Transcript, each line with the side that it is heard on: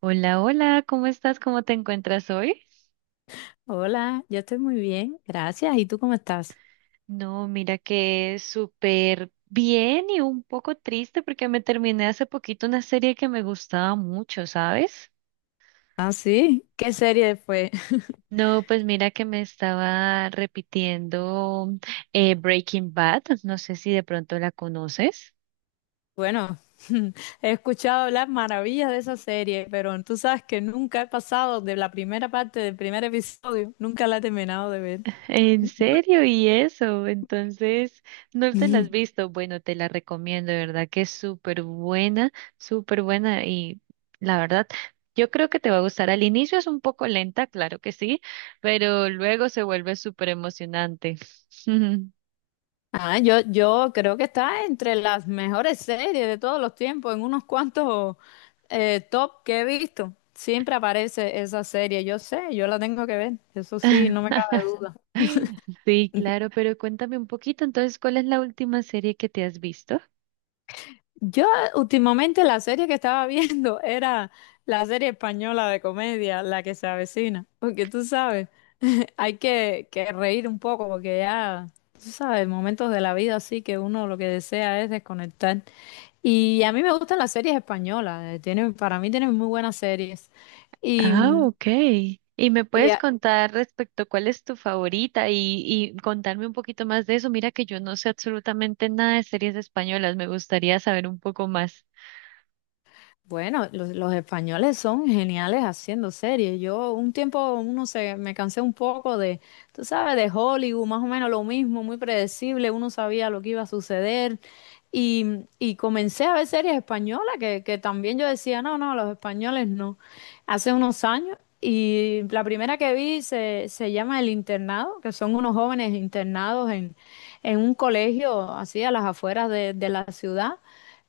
right: Hola, hola, ¿cómo estás? ¿Cómo te encuentras hoy?
left: Hola, yo estoy muy bien, gracias. ¿Y tú cómo estás?
right: No, mira que súper bien y un poco triste porque me terminé hace poquito una serie que me gustaba mucho, ¿sabes?
left: Ah, sí, ¿qué serie fue?
right: No, pues mira que me estaba repitiendo Breaking Bad, no sé si de pronto la conoces.
left: Bueno, he escuchado hablar maravillas de esa serie, pero tú sabes que nunca he pasado de la primera parte del primer episodio, nunca la he terminado de ver.
right: En serio, y eso, entonces no te la has visto. Bueno, te la recomiendo, de verdad que es súper buena, súper buena. Y la verdad, yo creo que te va a gustar. Al inicio es un poco lenta, claro que sí, pero luego se vuelve súper emocionante.
left: Ah, yo creo que está entre las mejores series de todos los tiempos, en unos cuantos top que he visto. Siempre aparece esa serie, yo sé, yo la tengo que ver, eso sí, no me cabe duda.
right: Sí, claro, pero cuéntame un poquito. Entonces, ¿cuál es la última serie que te has visto?
left: Yo últimamente la serie que estaba viendo era la serie española de comedia, La que se avecina, porque tú sabes, hay que reír un poco, porque ya, tú sabes, momentos de la vida así que uno lo que desea es desconectar. Y a mí me gustan las series españolas, tienen, para mí tienen muy buenas series. Y,
right: Ah, ok. ¿Y me
left: y,
right: puedes contar respecto cuál es tu favorita y, contarme un poquito más de eso? Mira que yo no sé absolutamente nada de series españolas, me gustaría saber un poco más.
left: Bueno, los españoles son geniales haciendo series. Yo un tiempo, uno se, me cansé un poco de, tú sabes, de Hollywood, más o menos lo mismo, muy predecible, uno sabía lo que iba a suceder. Y, y comencé a ver series españolas que también yo decía, no, no, los españoles no. Hace unos años, y la primera que vi se, se llama El Internado, que son unos jóvenes internados en un colegio así a las afueras de la ciudad.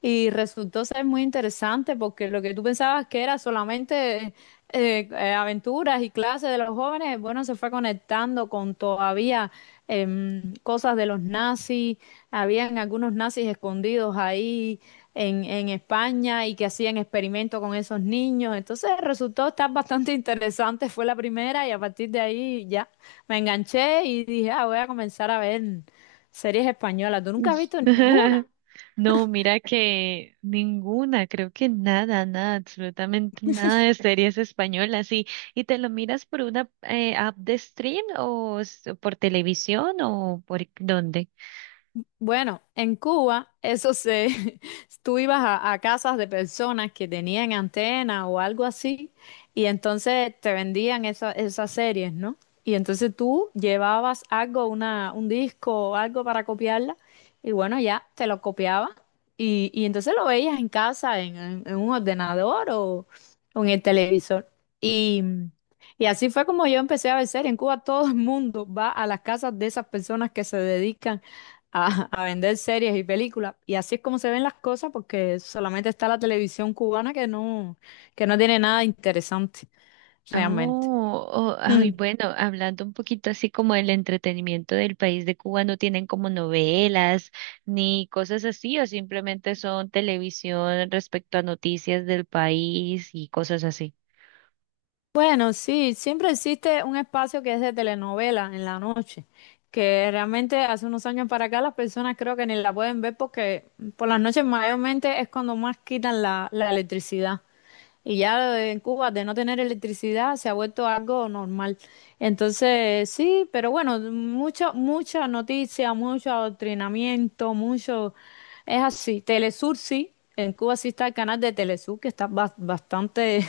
left: Y resultó ser muy interesante porque lo que tú pensabas que era solamente aventuras y clases de los jóvenes, bueno, se fue conectando con todavía cosas de los nazis. Habían algunos nazis escondidos ahí en España y que hacían experimentos con esos niños. Entonces resultó estar bastante interesante. Fue la primera y a partir de ahí ya me enganché y dije, ah, voy a comenzar a ver series españolas. ¿Tú nunca has visto ninguna?
right: No, mira que ninguna, creo que nada, nada, absolutamente nada de series españolas. Y te lo miras por una app de stream por televisión o por dónde?
left: Bueno, en Cuba, eso se, tú ibas a casas de personas que tenían antena o algo así, y entonces te vendían esa- esas series, ¿no? Y entonces tú llevabas algo, una, un disco o algo para copiarla, y bueno, ya te lo copiaba, y entonces lo veías en casa, en un ordenador o en el televisor. Y, y así fue como yo empecé a ver series. En Cuba todo el mundo va a las casas de esas personas que se dedican a vender series y películas. Y así es como se ven las cosas porque solamente está la televisión cubana que no tiene nada interesante realmente.
right: Oh, oh,
left: Mm.
right: ay, bueno, hablando un poquito así como del entretenimiento del país de Cuba, ¿no tienen como novelas ni cosas así o simplemente son televisión respecto a noticias del país y cosas así?
left: Bueno, sí, siempre existe un espacio que es de telenovela en la noche, que realmente hace unos años para acá las personas creo que ni la pueden ver porque por las noches mayormente es cuando más quitan la electricidad. Y ya en Cuba, de no tener electricidad, se ha vuelto algo normal. Entonces, sí, pero bueno, mucha noticia, mucho adoctrinamiento, mucho. Es así, Telesur sí, en Cuba sí está el canal de Telesur, que está bas- bastante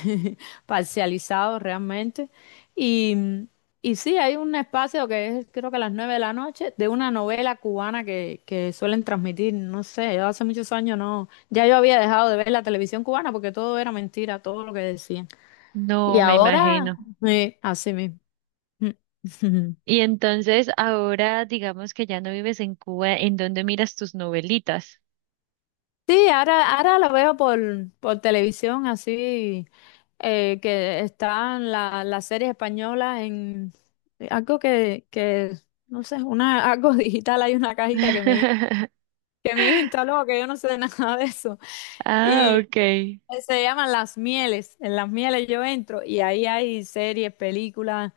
left: parcializado realmente. Y, y sí, hay un espacio que es creo que a las nueve de la noche, de una novela cubana que suelen transmitir, no sé, yo hace muchos años no, ya yo había dejado de ver la televisión cubana porque todo era mentira, todo lo que decían. Y
right: No, me
left: ahora,
right: imagino.
left: sí, así mismo.
right: Y entonces ahora digamos que ya no vives en Cuba, ¿en dónde miras tus novelitas?
left: Sí, ahora lo veo por televisión, así que están las series españolas en algo no sé, una, algo digital, hay una cajita que mi hijo instaló, que yo no sé de nada de eso.
right: Ah,
left: Y
right: ok.
left: se llaman Las Mieles, en Las Mieles yo entro y ahí hay series, películas,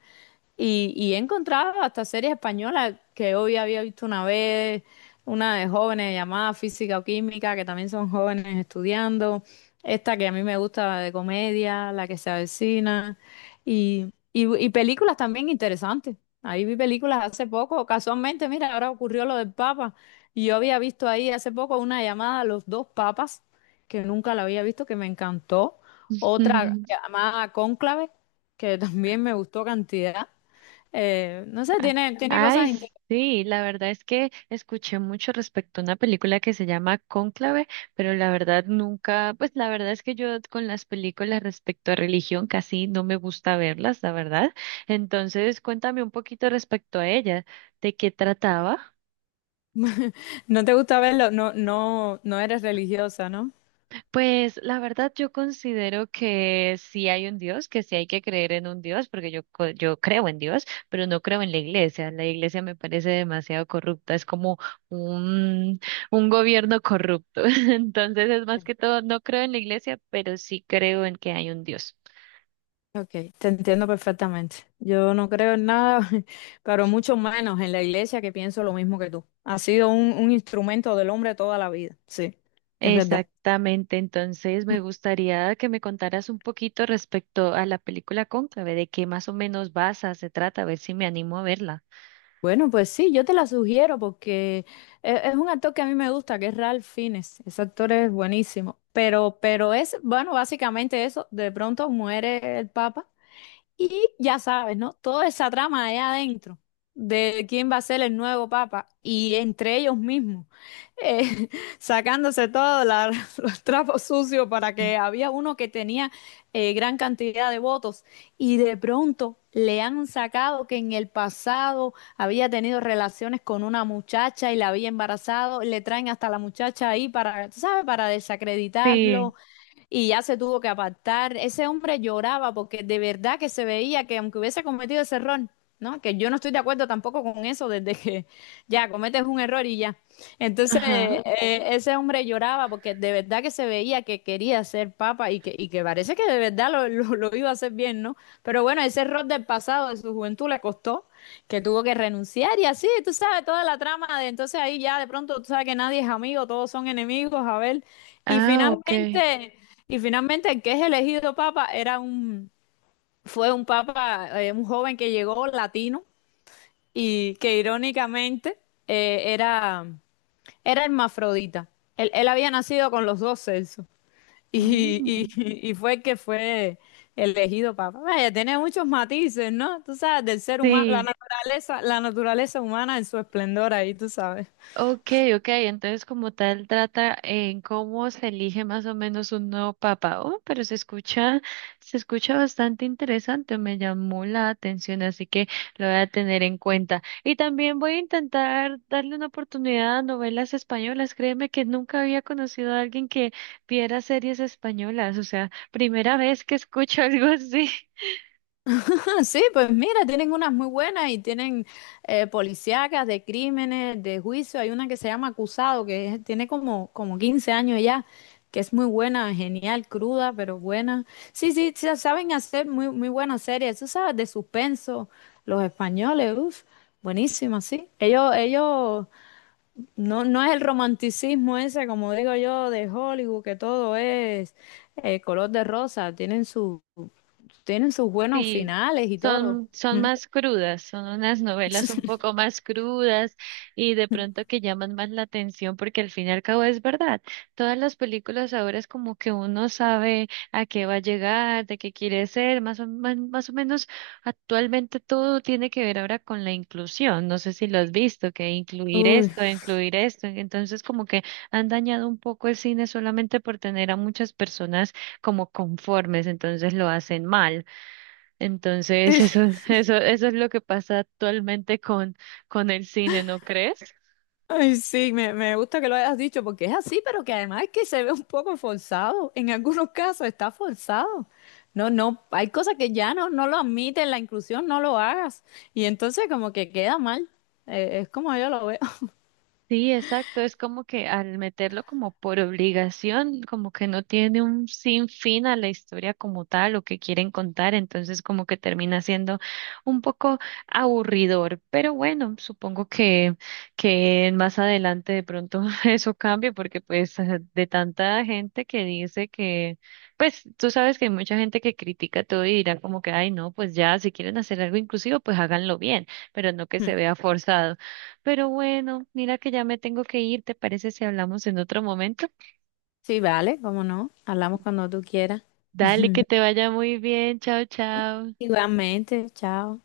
left: y he encontrado hasta series españolas que hoy había visto una vez, una de jóvenes llamada Física o Química, que también son jóvenes estudiando, esta que a mí me gusta de comedia, La que se avecina, y películas también interesantes. Ahí vi películas hace poco, casualmente, mira, ahora ocurrió lo del Papa, y yo había visto ahí hace poco una llamada a los dos papas, que nunca la había visto, que me encantó, otra llamada Cónclave, que también me gustó cantidad. No sé,
right: Ah,
left: tiene, tiene cosas
right: ay,
left: interesantes.
right: sí, la verdad es que escuché mucho respecto a una película que se llama Cónclave, pero la verdad nunca, pues la verdad es que yo con las películas respecto a religión casi no me gusta verlas, la verdad. Entonces, cuéntame un poquito respecto a ella, ¿de qué trataba?
left: No te gusta verlo, no, no, no eres religiosa, ¿no?
right: Pues la verdad yo considero que sí hay un Dios, que sí hay que creer en un Dios, porque yo creo en Dios, pero no creo en la iglesia. La iglesia me parece demasiado corrupta, es como un, un gobierno corrupto. Entonces es más que todo, no creo en la iglesia, pero sí creo en que hay un Dios.
left: Ok, te entiendo perfectamente. Yo no creo en nada, pero mucho menos en la iglesia que pienso lo mismo que tú. Ha sido un instrumento del hombre toda la vida, sí, es verdad.
right: Exactamente, entonces
left: Mm.
right: me gustaría que me contaras un poquito respecto a la película Cónclave, de qué más o menos basa, se trata, a ver si me animo a verla.
left: Bueno, pues sí, yo te la sugiero porque es un actor que a mí me gusta, que es Ralph Fiennes. Ese actor es buenísimo. Pero es, bueno, básicamente eso, de pronto muere el Papa. Y ya sabes, ¿no? Toda esa trama allá adentro de quién va a ser el nuevo papa y entre ellos mismos, eh, sacándose todos la- los trapos sucios para que había uno que tenía gran cantidad de votos y de pronto le han sacado que en el pasado había tenido relaciones con una muchacha y la había embarazado, le traen hasta la muchacha ahí para, ¿tú ¿sabes? Para
right: Sí,
left: desacreditarlo, y ya se tuvo que apartar. Ese hombre lloraba porque de verdad que se veía que aunque hubiese cometido ese error, ¿no? Que yo no estoy de acuerdo tampoco con eso desde que ya cometes un error y ya. Entonces,
right: ajá.
left: ese hombre lloraba porque de verdad que se veía que quería ser papa y y que parece que de verdad lo iba a hacer bien, ¿no? Pero bueno, ese error del pasado, de su juventud, le costó que tuvo que renunciar y así, tú sabes, toda la trama de entonces ahí ya de pronto tú sabes que nadie es amigo, todos son enemigos, a ver, y
right: Ah, ok.
left: finalmente, y finalmente el que es elegido papa era un, fue un papa, un joven que llegó latino y que irónicamente eh, era, era hermafrodita. Él había nacido con los dos sexos. Y,
right: Mm,
left: y, y fue que fue elegido papa. Vaya, tiene muchos matices, ¿no? Tú sabes, del ser humano,
right: sí,
left: la naturaleza humana en su esplendor ahí, tú sabes.
right: ok, ok. Entonces, como tal, trata en cómo se elige más o menos un nuevo papa. Oh, pero se escucha bastante interesante, me llamó la atención, así que lo voy a tener en cuenta. Y también voy a intentar darle una oportunidad a novelas españolas. Créeme que nunca había conocido a alguien que viera series españolas, o sea, primera vez que escucho algo así.
left: Ah, sí, pues mira, tienen unas muy buenas y tienen policíacas de crímenes, de juicio. Hay una que se llama Acusado, que es- tiene como 15 años ya, que es muy buena, genial, cruda, pero buena. Sí, sí, sa- saben hacer muy buenas series. Tú sabes, de suspenso, los españoles, uff, buenísima, sí. Ellos, no, no es el romanticismo ese, como digo yo, de Hollywood, que todo es color de rosa. Tienen su... Tienen sus buenos
right: Sí,
left: finales y todo.
right: son, son
left: Mm.
right: más crudas, son unas novelas un poco más crudas y de pronto que llaman más la atención porque al fin y al cabo es verdad. Todas las películas ahora es como que uno sabe a qué va a llegar, de qué quiere ser, más o, más, más o menos actualmente todo tiene que ver ahora con la inclusión. No sé si lo has visto, que incluir
left: Uy,
right: esto, incluir esto. Entonces como que han dañado un poco el cine solamente por tener a muchas personas como conformes, entonces lo hacen mal. Entonces,
left: sí,
right: eso, eso es lo que pasa actualmente con el cine, ¿no crees?
left: ay, sí, me gusta que lo hayas dicho porque es así, pero que además es que se ve un poco forzado. En algunos casos está forzado. No, no, hay cosas que ya no, no lo admiten, la inclusión no lo hagas. Y entonces como que queda mal. Es como yo lo veo.
right: Sí, exacto. Es como que al meterlo como por obligación, como que no tiene un sinfín a la historia como tal o que quieren contar, entonces como que termina siendo un poco aburridor. Pero bueno, supongo que más adelante de pronto eso cambie porque pues de tanta gente que dice que, pues tú sabes que hay mucha gente que critica todo y dirá como que, ay, no, pues ya, si quieren hacer algo inclusivo, pues háganlo bien, pero no que se vea forzado. Pero bueno, mira que ya me tengo que ir, ¿te parece si hablamos en otro momento?
left: Sí, vale, cómo no. Hablamos cuando tú quieras.
right: Dale, que te vaya muy bien, chao, chao.
left: Igualmente, chao.